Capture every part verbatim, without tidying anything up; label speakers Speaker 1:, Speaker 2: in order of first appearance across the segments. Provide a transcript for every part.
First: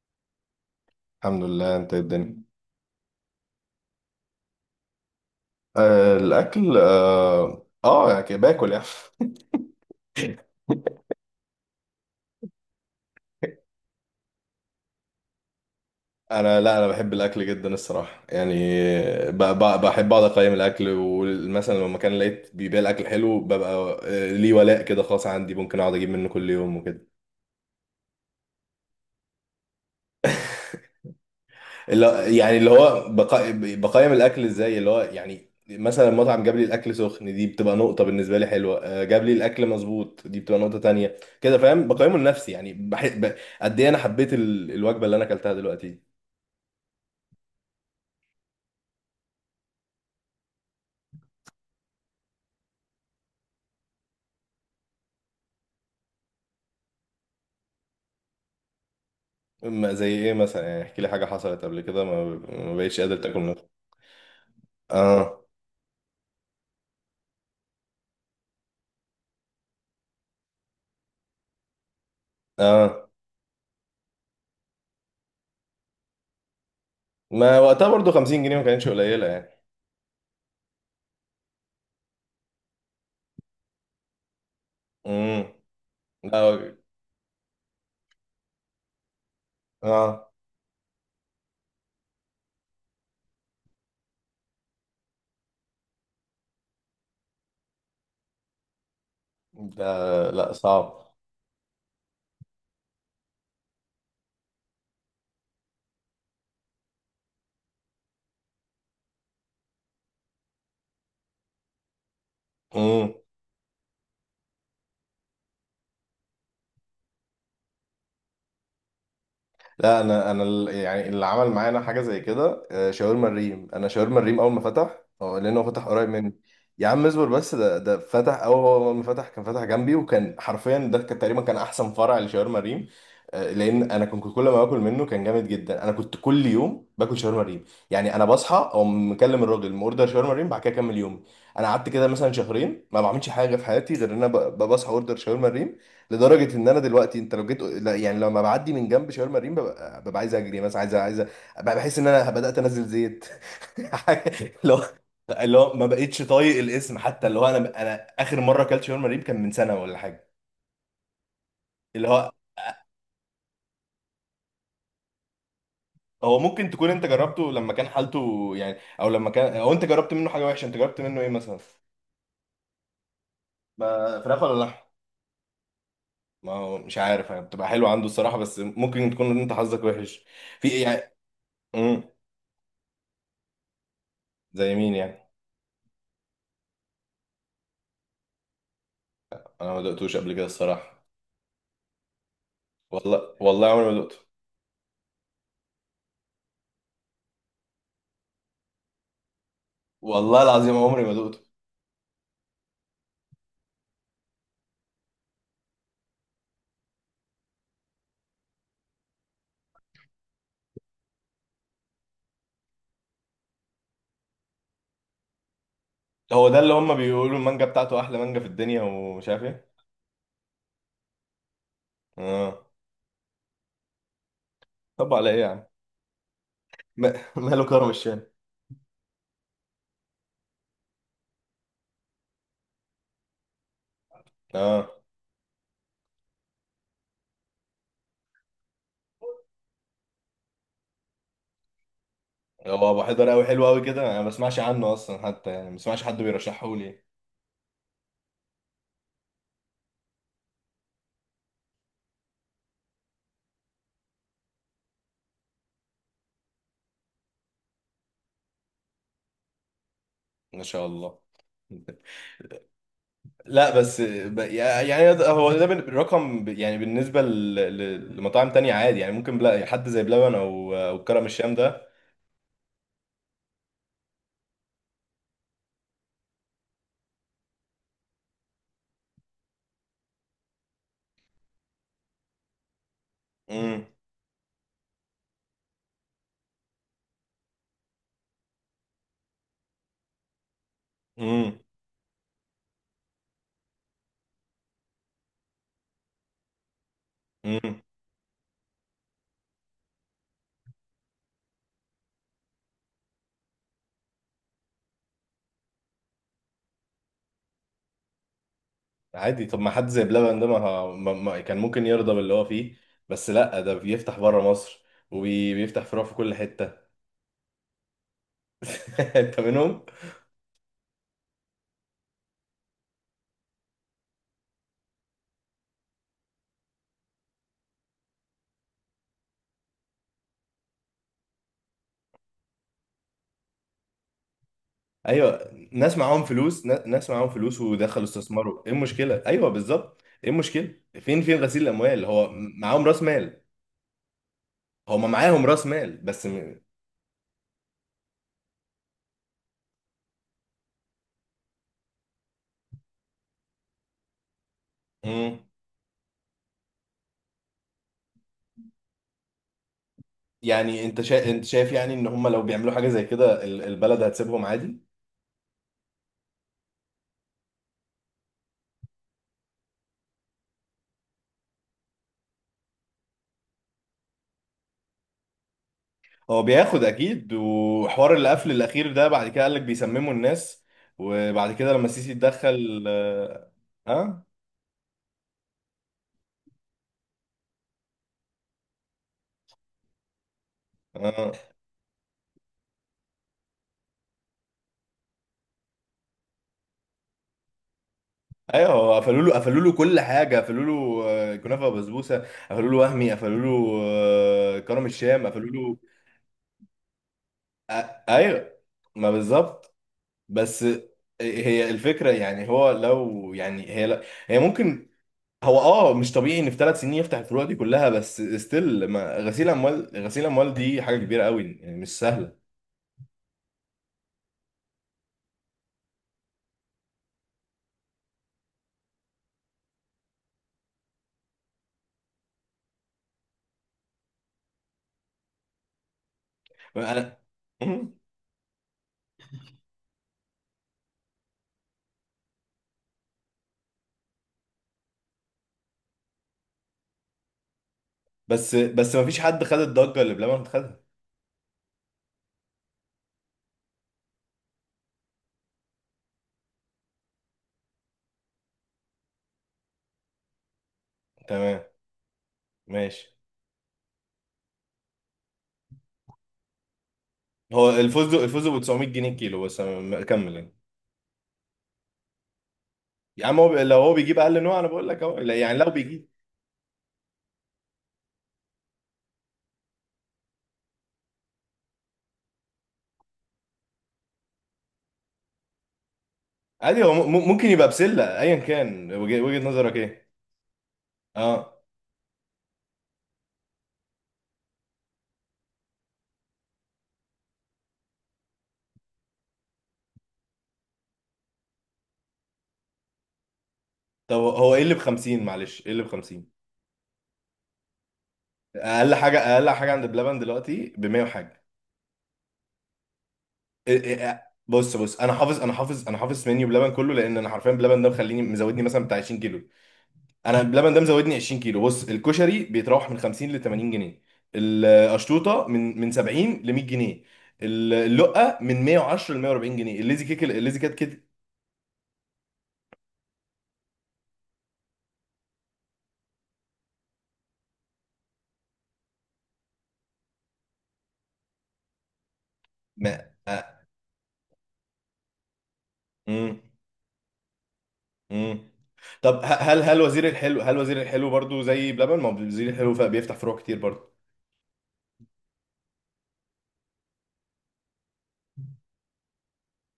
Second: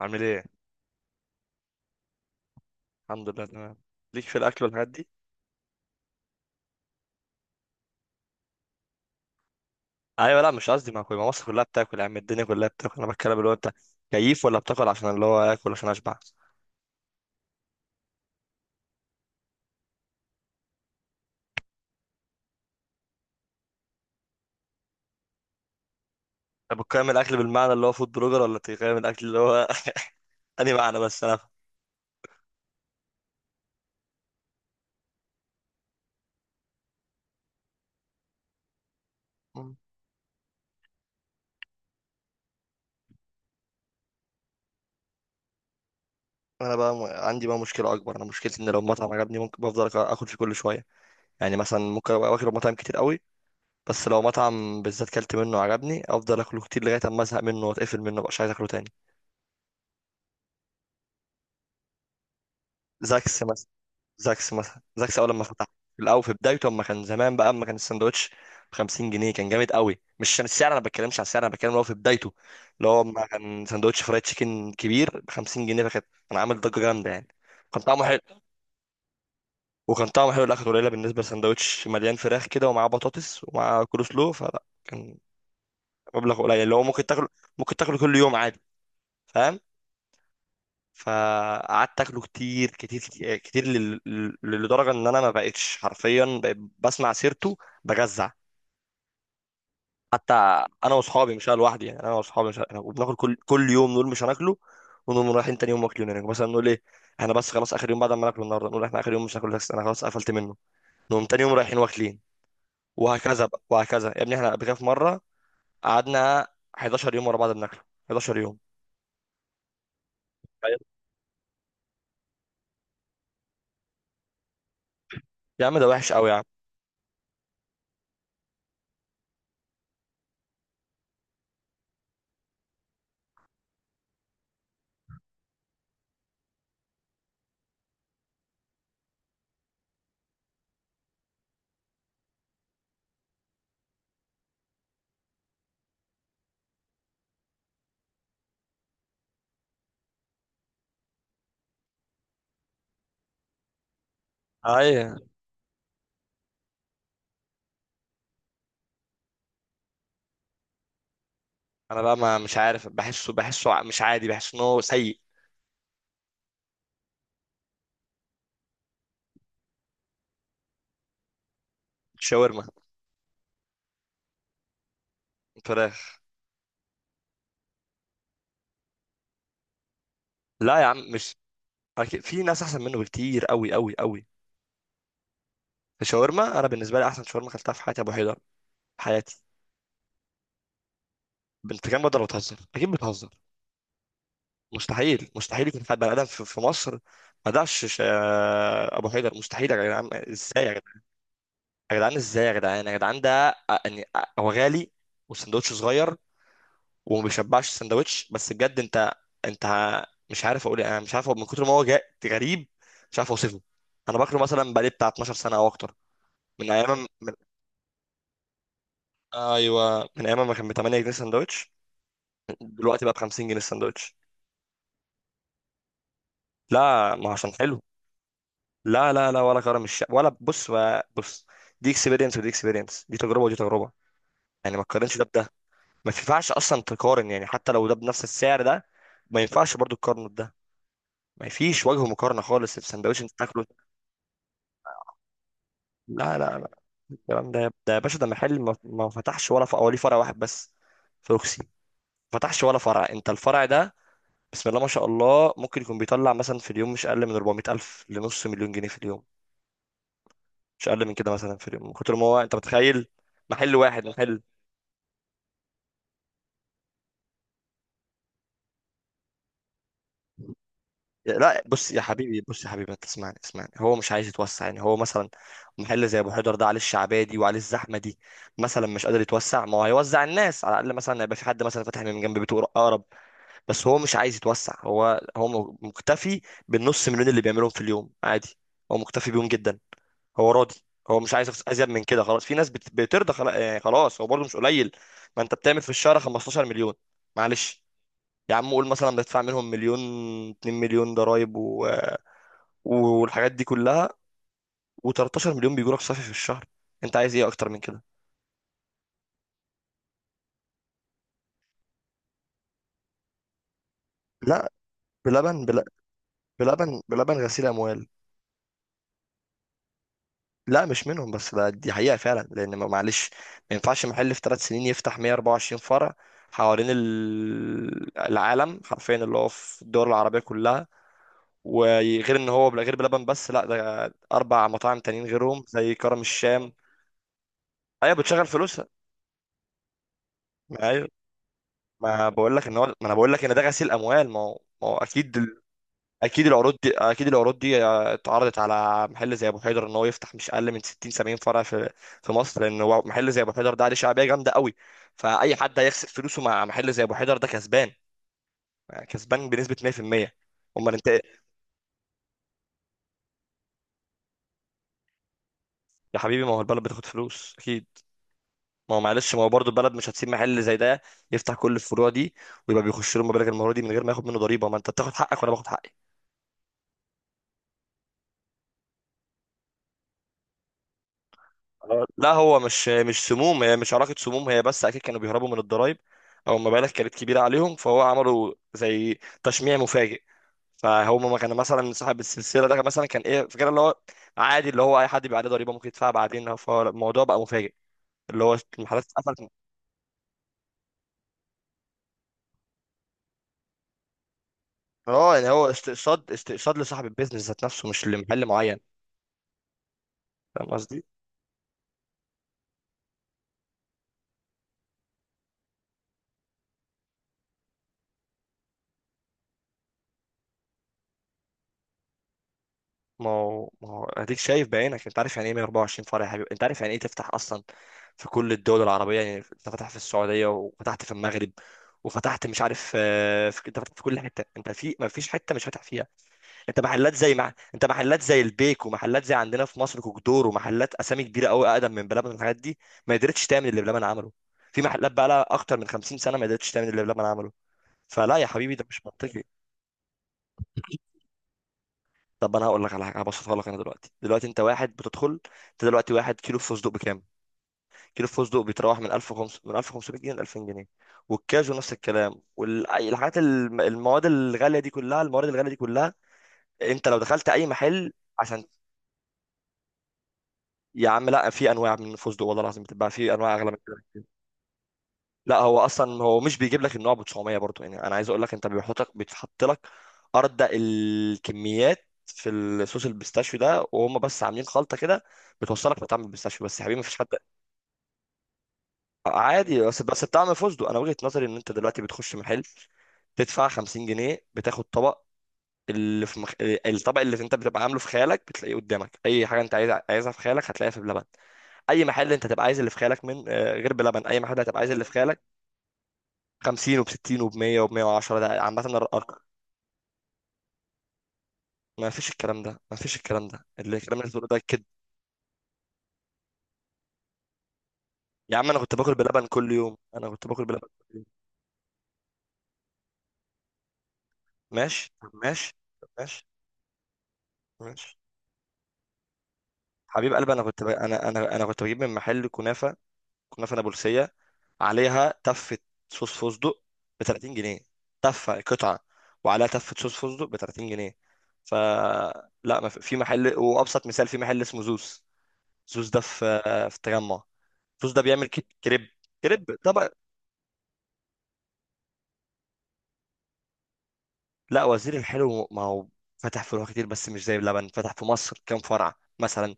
Speaker 1: عامل ايه؟
Speaker 2: الحمد لله. انت إيه الدنيا؟
Speaker 1: الحمد لله تمام. ليك في الاكل والحاجات دي؟
Speaker 2: آه الاكل اه، آه يعني كده باكل يعني.
Speaker 1: ايوه، لا مش قصدي، ما كل، ما مصر كلها بتاكل يا عم، الدنيا كلها بتاكل، انا بتكلم اللي هو انت كيف، ولا بتاكل عشان اللي هو اكل عشان اشبع؟
Speaker 2: انا لا انا بحب الاكل جدا الصراحه يعني. ب- ب- بحب اقعد اقيم الاكل، ومثلا لو مكان لقيت بيبيع الاكل حلو ببقى آه، ليه ولاء كده خاص عندي، ممكن اقعد اجيب منه كل يوم
Speaker 1: انت
Speaker 2: وكده.
Speaker 1: بتقيم الاكل بالمعنى اللي هو فود بلوجر، ولا بتقيم الاكل اللي هو انهي معنى؟ بس انا
Speaker 2: اللي يعني اللي هو بقا... بقيم الاكل ازاي؟ اللي هو يعني مثلا المطعم جاب لي الاكل سخن، دي بتبقى نقطه بالنسبه لي حلوه، آه، جاب لي الاكل
Speaker 1: مم.
Speaker 2: مظبوط، دي بتبقى نقطه تانية، كده فاهم؟ بقيمه لنفسي يعني بح... ب... قد ايه انا حبيت ال... الوجبه اللي انا اكلتها دلوقتي.
Speaker 1: انا بقى م... عندي بقى مشكله اكبر، انا مشكلتي ان لو مطعم عجبني ممكن بفضل أك- اكل فيه كل شويه. يعني مثلا ممكن ابقى واكل مطاعم كتير قوي، بس لو مطعم بالذات كلت منه عجبني افضل اكله كتير لغايه اما ازهق منه واتقفل منه مبقاش عايز اكله تاني.
Speaker 2: ما زي ايه مثلا؟ يعني احكي لي حاجه حصلت قبل كده ما, ما بقتش قادر تاكل
Speaker 1: زاكس
Speaker 2: منها.
Speaker 1: مثلا. زاكس مثلا، زاكس اول
Speaker 2: اه.
Speaker 1: لما فتح، في الاول في بدايته، اما كان زمان بقى، اما كان الساندوتش ب خمسين جنيه، كان جامد قوي. مش عشان السعر، انا ما بتكلمش على السعر، انا بتكلم اللي هو في بدايته، اللي هو
Speaker 2: اه،
Speaker 1: اما كان ساندوتش فرايد تشيكن كبير ب خمسين جنيه، فكان كان عامل ضجه جامده يعني.
Speaker 2: ما
Speaker 1: كان
Speaker 2: وقتها
Speaker 1: طعمه
Speaker 2: برضو
Speaker 1: حلو،
Speaker 2: خمسين جنيه ما كانتش قليله يعني.
Speaker 1: وكان طعمه حلو الاخر. قليله بالنسبه لساندوتش مليان فراخ كده ومعاه بطاطس ومعاه كول سلو، فلا كان
Speaker 2: امم. لا.
Speaker 1: مبلغ قليل اللي هو ممكن تاكله، ممكن تاكله كل يوم عادي. فاهم؟
Speaker 2: اه
Speaker 1: فقعدت اكله كتير كتير كتير لل- لل- لدرجه ان انا ما بقتش حرفيا، بقيت بسمع سيرته بجزع
Speaker 2: ده
Speaker 1: حتى.
Speaker 2: لا
Speaker 1: انا
Speaker 2: صعب.
Speaker 1: واصحابي، مش انا لوحدي يعني، انا واصحابي، مش أنا، وبناكل كل كل يوم، نقول مش هناكله، ونقوم رايحين تاني يوم واكلين. يعني مثلا نقول ايه، احنا بس خلاص اخر يوم، بعد ما ناكله النهارده نقول احنا اخر يوم مش هناكله، بس انا خلاص قفلت منه، نقوم تاني يوم رايحين واكلين، وهكذا بقى وهكذا. يا ابني احنا قبل كده في مره قعدنا حداشر يوم ورا بعض بناكله، حداشر يوم.
Speaker 2: لا انا انا ال- يعني اللي عمل معانا حاجه زي كده، آه، شاورما الريم. انا شاورما الريم اول ما فتح، اه، لانه
Speaker 1: يا عم
Speaker 2: فتح
Speaker 1: ده
Speaker 2: قريب
Speaker 1: وحش قوي
Speaker 2: مني.
Speaker 1: يا عم.
Speaker 2: يا عم اصبر بس، ده ده فتح، اول ما فتح كان فتح جنبي، وكان حرفيا ده كان تقريبا كان احسن فرع لشاورما الريم، آه، لان انا كنت كل ما باكل منه كان جامد جدا. انا كنت كل يوم باكل شاورما الريم، يعني انا بصحى اقوم مكلم الراجل اوردر شاورما الريم، بعد كده اكمل يومي. انا قعدت كده مثلا شهرين ما بعملش حاجه في حياتي غير ان انا ب- ب- بصحى اوردر شاورما الريم. لدرجه ان انا دلوقتي انت لو جيت، لا يعني لما بعدي من جنب شاورما مريم ببقى, ببقى عايز اجري، مثلا عايز عايز ببقى بحس ان انا بدات انزل زيت. اللي هو،
Speaker 1: اي،
Speaker 2: اللي هو ما بقتش طايق الاسم حتى. اللي هو انا انا اخر مره اكلت شاورما مريم كان من سنه ولا حاجه.
Speaker 1: انا
Speaker 2: اللي
Speaker 1: بقى
Speaker 2: هو
Speaker 1: ما مش عارف، بحسه بحسه ع- مش عادي، بحس ان هو سيء.
Speaker 2: هو ممكن تكون انت جربته لما كان حالته يعني، او لما كان، او انت جربت منه حاجه وحشه، انت جربت منه ايه مثلا؟
Speaker 1: شاورما
Speaker 2: ما فراخ ولا لحم؟
Speaker 1: فراخ.
Speaker 2: ما هو مش عارف يعني، بتبقى حلوه عنده الصراحه، بس ممكن تكون انت حظك وحش. في
Speaker 1: لا
Speaker 2: إيه
Speaker 1: يا عم
Speaker 2: يعني؟
Speaker 1: مش،
Speaker 2: امم.
Speaker 1: أكيد في ناس احسن منه بكتير قوي قوي قوي.
Speaker 2: زي مين يعني؟
Speaker 1: الشاورما انا بالنسبه لي احسن شاورما اكلتها في حياتي ابو حيدر، في حياتي.
Speaker 2: انا ما دقتوش قبل كده الصراحه.
Speaker 1: بنت كام بدل بتهزر، اكيد
Speaker 2: والله
Speaker 1: بتهزر.
Speaker 2: والله عمري ما دقته.
Speaker 1: مستحيل، مستحيل يكون حد بني ادم في في مصر ما دعش ش- ابو حيدر مستحيل يا جدعان،
Speaker 2: والله
Speaker 1: ازاي يا
Speaker 2: العظيم
Speaker 1: جدعان؟
Speaker 2: عمري ما دقته.
Speaker 1: يا جدعان ازاي يا جدعان؟ يا جدعان ده أ- يعني أ- هو غالي والسندوتش صغير وما بيشبعش السندوتش، بس بجد انت، انت ه- مش عارف اقول ايه، انا مش عارف، هو من كتر ما هو جا- غريب، مش عارف اوصفه. انا باكله مثلا بقالي بتاع اتناشر سنه او اكتر،
Speaker 2: هو ده
Speaker 1: من
Speaker 2: اللي هم
Speaker 1: ايام من
Speaker 2: بيقولوا المانجا بتاعته احلى مانجا في الدنيا ومش عارف
Speaker 1: آه،
Speaker 2: ايه؟
Speaker 1: ايوه من ايام ما كان ب تمن جنيه سندوتش،
Speaker 2: اه.
Speaker 1: دلوقتي بقى ب خمسين جنيه السندوتش.
Speaker 2: طب على ايه يا عم؟ ما-
Speaker 1: لا ما هو عشان
Speaker 2: ماله
Speaker 1: حلو.
Speaker 2: كرم الشام؟
Speaker 1: لا لا لا، ولا كرم الشام ولا بص بقى- بص، دي اكسبيرينس، ودي اكسبيرينس، دي تجربه ودي تجربه، يعني ما
Speaker 2: اه.
Speaker 1: تقارنش ده بده، ما ينفعش اصلا تقارن، يعني حتى لو ده بنفس السعر ده ما ينفعش برضو تقارنه بده. ما فيش وجه مقارنه خالص،
Speaker 2: هو ابو
Speaker 1: السندوتش
Speaker 2: حيدر
Speaker 1: انت
Speaker 2: قوي
Speaker 1: تاكله.
Speaker 2: حلو قوي كده؟ انا ما بسمعش عنه اصلا حتى، يعني ما بسمعش حد
Speaker 1: لا لا
Speaker 2: بيرشحه
Speaker 1: لا،
Speaker 2: لي.
Speaker 1: الكلام ده، ده يا باشا ده محل ما ما فتحش ولا فرع، وليه فرع واحد بس في روكسي، ما فتحش ولا فرع. انت الفرع ده، بسم الله ما شاء الله، ممكن يكون بيطلع مثلا في اليوم مش اقل من اربعمية الف لنص مليون جنيه في اليوم،
Speaker 2: ما شاء
Speaker 1: مش اقل من
Speaker 2: الله.
Speaker 1: كده مثلا في اليوم، من كتر ما هو، انت متخيل محل
Speaker 2: لا بس
Speaker 1: واحد؟
Speaker 2: ب-
Speaker 1: محل.
Speaker 2: يعني ده- هو ده بال- رقم ب- يعني بالنسبه ل- ل- لمطاعم تانية عادي، يعني ممكن بلا حد زي بلبن او او كرم الشام
Speaker 1: لا
Speaker 2: ده.
Speaker 1: بص يا حبيبي، بص يا حبيبي انت اسمعني، اسمعني، هو مش عايز يتوسع، يعني هو مثلا محل زي ابو حيدر ده عليه الشعبيه دي وعليه الزحمه دي مثلا مش قادر يتوسع. ما هو هيوزع الناس على الاقل، مثلا هيبقى في حد مثلا فاتح من جنب بيته اقرب،
Speaker 2: امم.
Speaker 1: بس هو مش عايز يتوسع. هو هو م- مكتفي بالنص مليون اللي بيعملهم في اليوم عادي، هو مكتفي بيهم جدا، هو راضي، هو مش عايز
Speaker 2: امم.
Speaker 1: أفس- ازيد من كده. خلاص في ناس بت- بترضى خلا- يعني خلاص، هو برضه مش قليل. ما انت بتعمل في الشهر خمستاشر مليون،
Speaker 2: امم.
Speaker 1: معلش، يا عم قول مثلا بدفع منهم مليون، اتنين مليون ضرايب و... والحاجات دي كلها، و13 مليون بيجوا لك صافي في الشهر، انت عايز ايه اكتر من كده؟
Speaker 2: عادي، طب ما حد زي بلبن ده ما, ه- ما, ما كان ممكن يرضى باللي هو فيه؟ بس لا ده بيفتح بره
Speaker 1: لا
Speaker 2: مصر
Speaker 1: بلبن
Speaker 2: وبيفتح
Speaker 1: بل...
Speaker 2: فروع في كل حتة.
Speaker 1: بلبن، بلبن غسيل اموال.
Speaker 2: انت منهم؟
Speaker 1: لا مش منهم، بس ده دي حقيقة فعلا، لأن ما- معلش، ما ينفعش محل في ثلاث سنين يفتح مية واربعه وعشرين فرع حوالين ال- العالم حرفيا، اللي هو في الدول العربية كلها، وغير ان هو بلا- غير بلبن بس، لا ده اربع مطاعم تانيين
Speaker 2: ايوه
Speaker 1: غيرهم زي
Speaker 2: ناس
Speaker 1: كرم
Speaker 2: معاهم فلوس،
Speaker 1: الشام.
Speaker 2: نا- ناس معاهم فلوس ودخلوا
Speaker 1: ايوه بتشغل
Speaker 2: استثمروا، ايه
Speaker 1: فلوسها،
Speaker 2: المشكلة؟ ايوه بالظبط، ايه المشكلة؟
Speaker 1: ما ايوه،
Speaker 2: فين فين غسيل الاموال؟
Speaker 1: ما
Speaker 2: هو
Speaker 1: بقول لك ان
Speaker 2: معاهم
Speaker 1: هو، ما
Speaker 2: راس
Speaker 1: انا بقول
Speaker 2: مال.
Speaker 1: لك ان ده غسيل اموال، ما هو، ما هو
Speaker 2: هما معاهم
Speaker 1: اكيد.
Speaker 2: راس مال بس
Speaker 1: اكيد
Speaker 2: م...
Speaker 1: العروض دي، اكيد العروض دي اتعرضت على محل زي ابو حيدر ان هو يفتح مش اقل من ستين سبعين فرع في في مصر، لان هو محل زي ابو حيدر ده عليه شعبيه جامده قوي،
Speaker 2: مم.
Speaker 1: فاي حد هيخسر فلوسه مع محل زي ابو حيدر ده كسبان، يعني كسبان بنسبه مية في المية.
Speaker 2: يعني
Speaker 1: امال
Speaker 2: انت
Speaker 1: انت إيه؟
Speaker 2: شا... انت شايف يعني ان هما لو بيعملوا حاجة زي كده ال- البلد هتسيبهم عادي؟
Speaker 1: يا حبيبي ما هو البلد بتاخد فلوس اكيد، ما هو معلش، ما هو برضه البلد مش هتسيب محل زي ده يفتح كل الفروع دي ويبقى بيخش له مبالغ المره دي من غير ما ياخد منه ضريبه. ما انت بتاخد حقك وانا باخد حقي.
Speaker 2: هو بياخد اكيد. وحوار القفل الاخير ده بعد كده قال لك بيسمموا الناس، وبعد كده لما
Speaker 1: آه،
Speaker 2: السيسي
Speaker 1: لا هو
Speaker 2: اتدخل.
Speaker 1: مش مش
Speaker 2: اه.
Speaker 1: سموم، هي مش علاقة
Speaker 2: اه.
Speaker 1: سموم هي، بس أكيد كانوا بيهربوا من الضرايب أو المبالغ كانت كبيرة عليهم، فهو عملوا زي تشميع مفاجئ. فهم
Speaker 2: آه.
Speaker 1: ما كان مثلا صاحب السلسلة ده مثلا كان إيه فكرة اللي هو عادي، اللي هو أي حد بيبقى عليه ضريبة ممكن يدفعها بعدين، فالموضوع بقى مفاجئ اللي هو
Speaker 2: ايوه هو
Speaker 1: المحلات
Speaker 2: قفلوا له،
Speaker 1: اتقفلت.
Speaker 2: قفلوا له كل حاجه، قفلوا له آه، كنافه وبسبوسه، قفلوا له وهمي، قفلوا له آه، كرم الشام
Speaker 1: اه يعني
Speaker 2: قفلوا
Speaker 1: هو
Speaker 2: له.
Speaker 1: استقصاد، استقصاد لصاحب البيزنس ذات نفسه
Speaker 2: آه،
Speaker 1: مش لمحل
Speaker 2: ايوه
Speaker 1: معين.
Speaker 2: ما بالظبط. بس
Speaker 1: فاهم قصدي؟
Speaker 2: هي الفكره يعني هو لو، يعني هي لا هي ممكن هو اه مش طبيعي ان في ثلاث سنين يفتح الفروع دي كلها، بس ستيل ما، غسيل اموال، غسيل اموال دي حاجه كبيره قوي يعني مش سهله.
Speaker 1: ما هو، ما هو اديك شايف بعينك، انت عارف يعني ايه مية اربعه وعشرين فرع يا حبيبي؟ انت عارف يعني ايه تفتح اصلا في كل الدول العربية؟ يعني انت فتح في السعودية، وفتحت في المغرب، وفتحت مش عارف آه، في، انت فتحت في كل حتة، انت في ما فيش حتة مش فاتح فيها. انت محلات
Speaker 2: انا.
Speaker 1: زي مع... انت
Speaker 2: مم.
Speaker 1: محلات زي البيك، ومحلات زي عندنا في مصر كوكدور، ومحلات اسامي كبيرة قوي اقدم من بلبن والحاجات دي ما قدرتش تعمل اللي بلبن عمله، في محلات بقى لها اكتر من خمسين سنة ما قدرتش تعمل اللي بلبن عمله، فلا يا
Speaker 2: بس
Speaker 1: حبيبي ده
Speaker 2: بس ما
Speaker 1: مش
Speaker 2: فيش
Speaker 1: منطقي.
Speaker 2: حد خد الضجه اللي بلبن خدها.
Speaker 1: طب انا هقول لك على حاجة هبسطها لك. انا دلوقتي، دلوقتي انت واحد بتدخل، انت دلوقتي واحد كيلو فستق بكام؟ كيلو فستق بيتراوح من الف وخمسميه، من الف وخمسميه جنيه ل الفين جنيه،
Speaker 2: تمام.
Speaker 1: والكاجو نفس الكلام،
Speaker 2: ماشي.
Speaker 1: والحاجات المواد الغاليه دي كلها، الموارد الغاليه دي كلها، انت لو دخلت اي
Speaker 2: هو
Speaker 1: محل
Speaker 2: الفوز، الفوز ب
Speaker 1: عشان،
Speaker 2: تسعمية جنيه الكيلو، بس أنا م- كمل يعني.
Speaker 1: يا عم لا، في انواع من الفستق والله العظيم بتتباع،
Speaker 2: يا
Speaker 1: في
Speaker 2: عم هو ب-
Speaker 1: انواع اغلى من
Speaker 2: لو هو
Speaker 1: كده
Speaker 2: بيجيب
Speaker 1: بكتير.
Speaker 2: اقل نوع انا بقول لك اهو، لا، يعني
Speaker 1: لا
Speaker 2: لو
Speaker 1: هو
Speaker 2: بيجيب
Speaker 1: اصلا هو مش بيجيب لك النوع ب تسعميه برضه، يعني انا عايز اقول لك انت بيحطك، بيتحط لك ارض الكميات في الصوص البيستاشيو ده، وهم بس عاملين خلطه كده بتوصلك لطعم البيستاشيو بس،
Speaker 2: عادي
Speaker 1: يا
Speaker 2: هو
Speaker 1: حبيبي مفيش حد
Speaker 2: م- ممكن يبقى بسله، ايا كان وجه- وجهه نظرك
Speaker 1: عادي بس،
Speaker 2: ايه.
Speaker 1: بس بتعمل فستق. انا وجهة نظري ان
Speaker 2: اه.
Speaker 1: انت دلوقتي بتخش محل تدفع خمسين جنيه بتاخد طبق اللي في مخ... الطبق اللي انت بتبقى عامله في خيالك بتلاقيه قدامك، اي حاجه انت عايز عايزها في خيالك هتلاقيها في بلبن، اي محل انت تبقى عايز اللي في خيالك من آه، غير
Speaker 2: طب
Speaker 1: بلبن اي
Speaker 2: هو
Speaker 1: محل
Speaker 2: ايه اللي ب
Speaker 1: هتبقى عايز اللي في
Speaker 2: خمسين؟
Speaker 1: خيالك
Speaker 2: معلش ايه اللي ب خمسين؟
Speaker 1: خمسين وب ستين وب ميه وب ميه وعشره، ده عامه
Speaker 2: اقل حاجه
Speaker 1: الارقام.
Speaker 2: اقل حاجه عند بلبن دلوقتي ب مية وحاجه.
Speaker 1: ما فيش الكلام ده، ما فيش الكلام ده
Speaker 2: إيه- إيه-
Speaker 1: اللي، الكلام
Speaker 2: إيه،
Speaker 1: اللي بتقوله ده
Speaker 2: بص
Speaker 1: كده.
Speaker 2: بص، انا حافظ انا حافظ انا حافظ منيو بلبن كله، لان انا حرفيا بلبن ده مخليني
Speaker 1: يا
Speaker 2: مزودني
Speaker 1: عم انا
Speaker 2: مثلا
Speaker 1: كنت
Speaker 2: بتاع
Speaker 1: باكل
Speaker 2: عشرين
Speaker 1: بلبن
Speaker 2: كيلو.
Speaker 1: كل يوم، انا
Speaker 2: انا
Speaker 1: كنت باكل
Speaker 2: بلبن ده
Speaker 1: بلبن كل
Speaker 2: مزودني
Speaker 1: يوم.
Speaker 2: عشرين كيلو. بص الكشري بيتراوح من خمسين ل تمانين جنيه،
Speaker 1: ماشي طب
Speaker 2: القشطوطه
Speaker 1: ماشي،
Speaker 2: من من
Speaker 1: طب
Speaker 2: سبعين
Speaker 1: ماشي
Speaker 2: ل مية جنيه،
Speaker 1: ماشي.
Speaker 2: اللقه من مئة وعشرة ل مئة واربعين جنيه، الليزي كيك،
Speaker 1: حبيب قلبي
Speaker 2: الليزي
Speaker 1: انا
Speaker 2: كات
Speaker 1: كنت ب...
Speaker 2: كده.
Speaker 1: انا انا انا كنت بجيب من محل كنافه، كنافه نابلسيه عليها تفه صوص فستق ب تلاتين جنيه، تفه قطعه وعليها تفه صوص فستق ب تلاتين جنيه، ف لا، ما في
Speaker 2: ما
Speaker 1: في محل،
Speaker 2: آه.
Speaker 1: وابسط مثال في محل اسمه زوس، زوس ده
Speaker 2: مم.
Speaker 1: في في التجمع، زوس ده بيعمل
Speaker 2: مم.
Speaker 1: كي- كريب،
Speaker 2: طب ه- هل
Speaker 1: كريب
Speaker 2: هل وزير
Speaker 1: طبعا.
Speaker 2: الحلو، هل وزير الحلو برضو زي بلبن؟ ما هو وزير الحلو ف- بيفتح فروع كتير برضو.
Speaker 1: لا وزير الحلو، ما هو فتح فروع كتير بس مش زي بلبن، فتح في مصر كام فرع مثلا؟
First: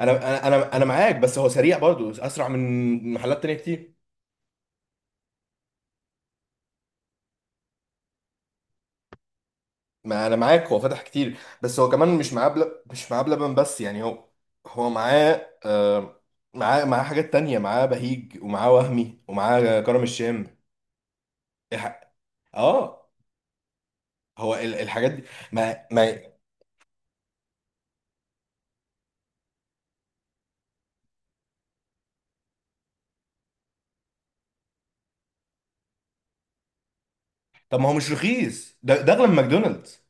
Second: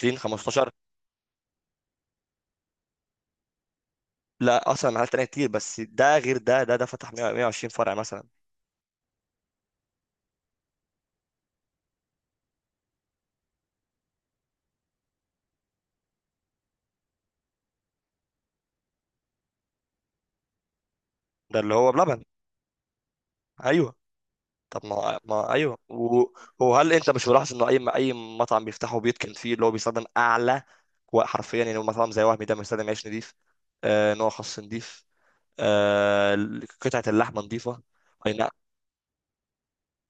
Speaker 2: انا انا
Speaker 1: خمستاشر.
Speaker 2: انا أنا معاك، بس هو سريع برضو اسرع من محلات تانية كتير.
Speaker 1: لا اصلا محلات تانية كتير، بس ده غير، ده ده ده فتح ميه ميه وعشرين فرع مثلا،
Speaker 2: ما انا معاك، هو فتح كتير بس هو كمان مش معاه بل... مش معاه بلبن بس، يعني هو هو معاه آه... معاه، معاه حاجات تانية، معاه بهيج، ومعاه وهمي، ومعاه كرم الشام.
Speaker 1: ده اللي هو
Speaker 2: الح...
Speaker 1: بلبن.
Speaker 2: اه
Speaker 1: ايوه
Speaker 2: هو ال...
Speaker 1: طب
Speaker 2: الحاجات
Speaker 1: ما
Speaker 2: دي
Speaker 1: ما ايوه
Speaker 2: ما... ما
Speaker 1: و- وهل انت مش ملاحظ انه اي اي مطعم بيفتحه بيتكن فيه اللي هو بيستخدم اعلى و- حرفيا يعني مطعم زي وهمي ده بيستخدم عيش نضيف، آه نوع خس نضيف، آه قطعه اللحمه
Speaker 2: طب
Speaker 1: نضيفه.
Speaker 2: ما هو مش
Speaker 1: اي نعم.
Speaker 2: رخيص ده؟ ده اغلى من ماكدونالدز.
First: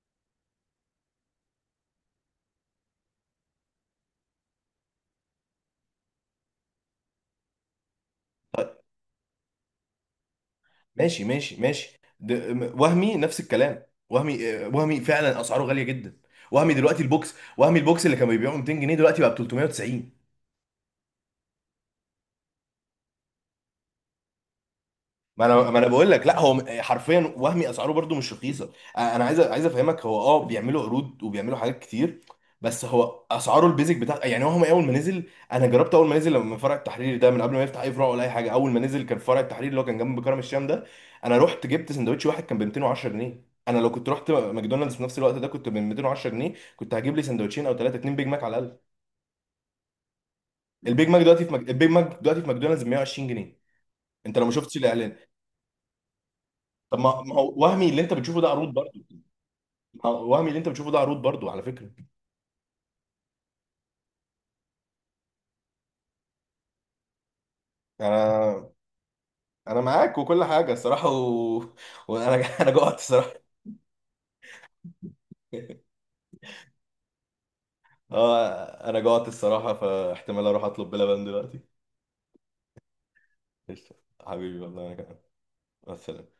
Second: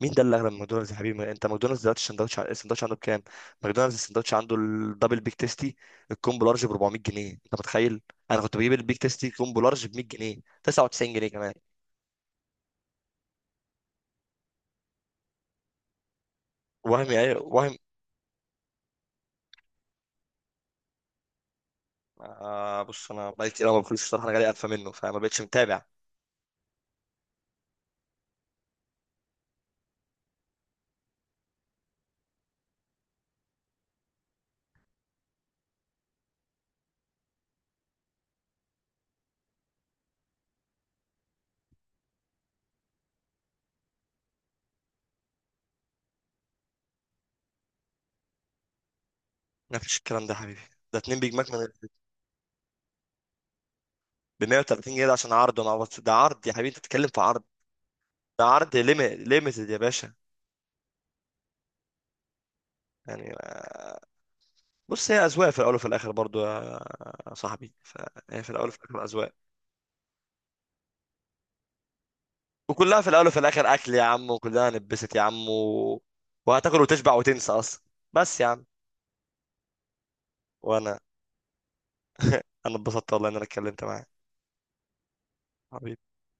Speaker 1: مين ده اللي اغلى من ماكدونالدز يا حبيبي؟ ما انت ماكدونالدز دلوقتي السندوتش، السندوتش عنده بكام؟ ماكدونالدز السندوتش عنده الدبل بيك تيستي الكومبو لارج ب اربعميه جنيه، انت متخيل؟ انا كنت بجيب البيك تيستي كومبو لارج ب ميه جنيه 99
Speaker 2: ماشي
Speaker 1: جنيه كمان.
Speaker 2: ماشي ماشي ده... م- وهمي نفس الكلام. وهمي آه، وهمي فعلا اسعاره غالية جدا. وهمي دلوقتي
Speaker 1: وهمي
Speaker 2: البوكس،
Speaker 1: ايوه
Speaker 2: وهمي
Speaker 1: وهمي،
Speaker 2: البوكس اللي كان بيبيعه ميتين جنيه دلوقتي بقى ب تلتمية وتسعين.
Speaker 1: آه بص انا بقالي كتير أوي ما باكلش الصراحه، انا جالي قرفه منه فما بقتش
Speaker 2: ما انا ما
Speaker 1: متابع.
Speaker 2: انا بقول لك لا، هو حرفيا وهمي اسعاره برضو مش رخيصه. انا عايز عايز افهمك، هو اه بيعملوا عروض وبيعملوا حاجات كتير، بس هو اسعاره البيزك بتاع، يعني هو اول ما نزل، انا جربت اول ما نزل لما فرع التحرير ده من قبل ما يفتح اي فروع ولا اي حاجه، اول ما نزل كان فرع التحرير اللي هو كان جنب كرم الشام ده، انا رحت جبت سندوتش واحد كان ب ميتين وعشرة جنيه. انا لو كنت رحت ماكدونالدز في نفس الوقت ده كنت ب ميتين وعشرة جنيه كنت هجيب لي سندوتشين او ثلاثه، اتنين بيج ماك على الاقل.
Speaker 1: ما فيش الكلام ده يا حبيبي، ده
Speaker 2: البيج
Speaker 1: اتنين
Speaker 2: ماك
Speaker 1: بيج
Speaker 2: دلوقتي
Speaker 1: ماك
Speaker 2: في مك...
Speaker 1: من
Speaker 2: البيج ماك دلوقتي في ماكدونالدز ب مية وعشرين جنيه. انت لو
Speaker 1: ب
Speaker 2: ما شفتش
Speaker 1: ميه وتلاتين جنيه، ده
Speaker 2: الاعلان.
Speaker 1: عشان عرض، انا عبط- ده عرض يا حبيبي، انت
Speaker 2: طب
Speaker 1: بتتكلم في
Speaker 2: ما ما
Speaker 1: عرض،
Speaker 2: هو وهمي اللي انت بتشوفه
Speaker 1: ده
Speaker 2: ده عروض،
Speaker 1: عرض ليمي- ليميتد يا باشا.
Speaker 2: وهمي اللي انت بتشوفه ده عروض برضو على فكره.
Speaker 1: يعني بص، هي اذواق في الاول وفي الاخر برضو يا صاحبي، فهي في الاول
Speaker 2: انا
Speaker 1: وفي الاخر اذواق،
Speaker 2: انا معاك وكل حاجه الصراحه و... وانا انا جوعت
Speaker 1: وكلها في الاول
Speaker 2: الصراحه.
Speaker 1: وفي الاخر اكل يا عم، وكلها نبست يا عم و... وهتاكل وتشبع وتنسى اصلا. بس يا
Speaker 2: اه
Speaker 1: عم،
Speaker 2: انا جوعت الصراحه، فاحتمال اروح اطلب
Speaker 1: وانا
Speaker 2: بلبن دلوقتي.
Speaker 1: انا اتبسطت والله ان انا اتكلمت
Speaker 2: قشطة.
Speaker 1: معاك
Speaker 2: حبيبي والله انا كمان. مع
Speaker 1: حبيبي.
Speaker 2: السلامه.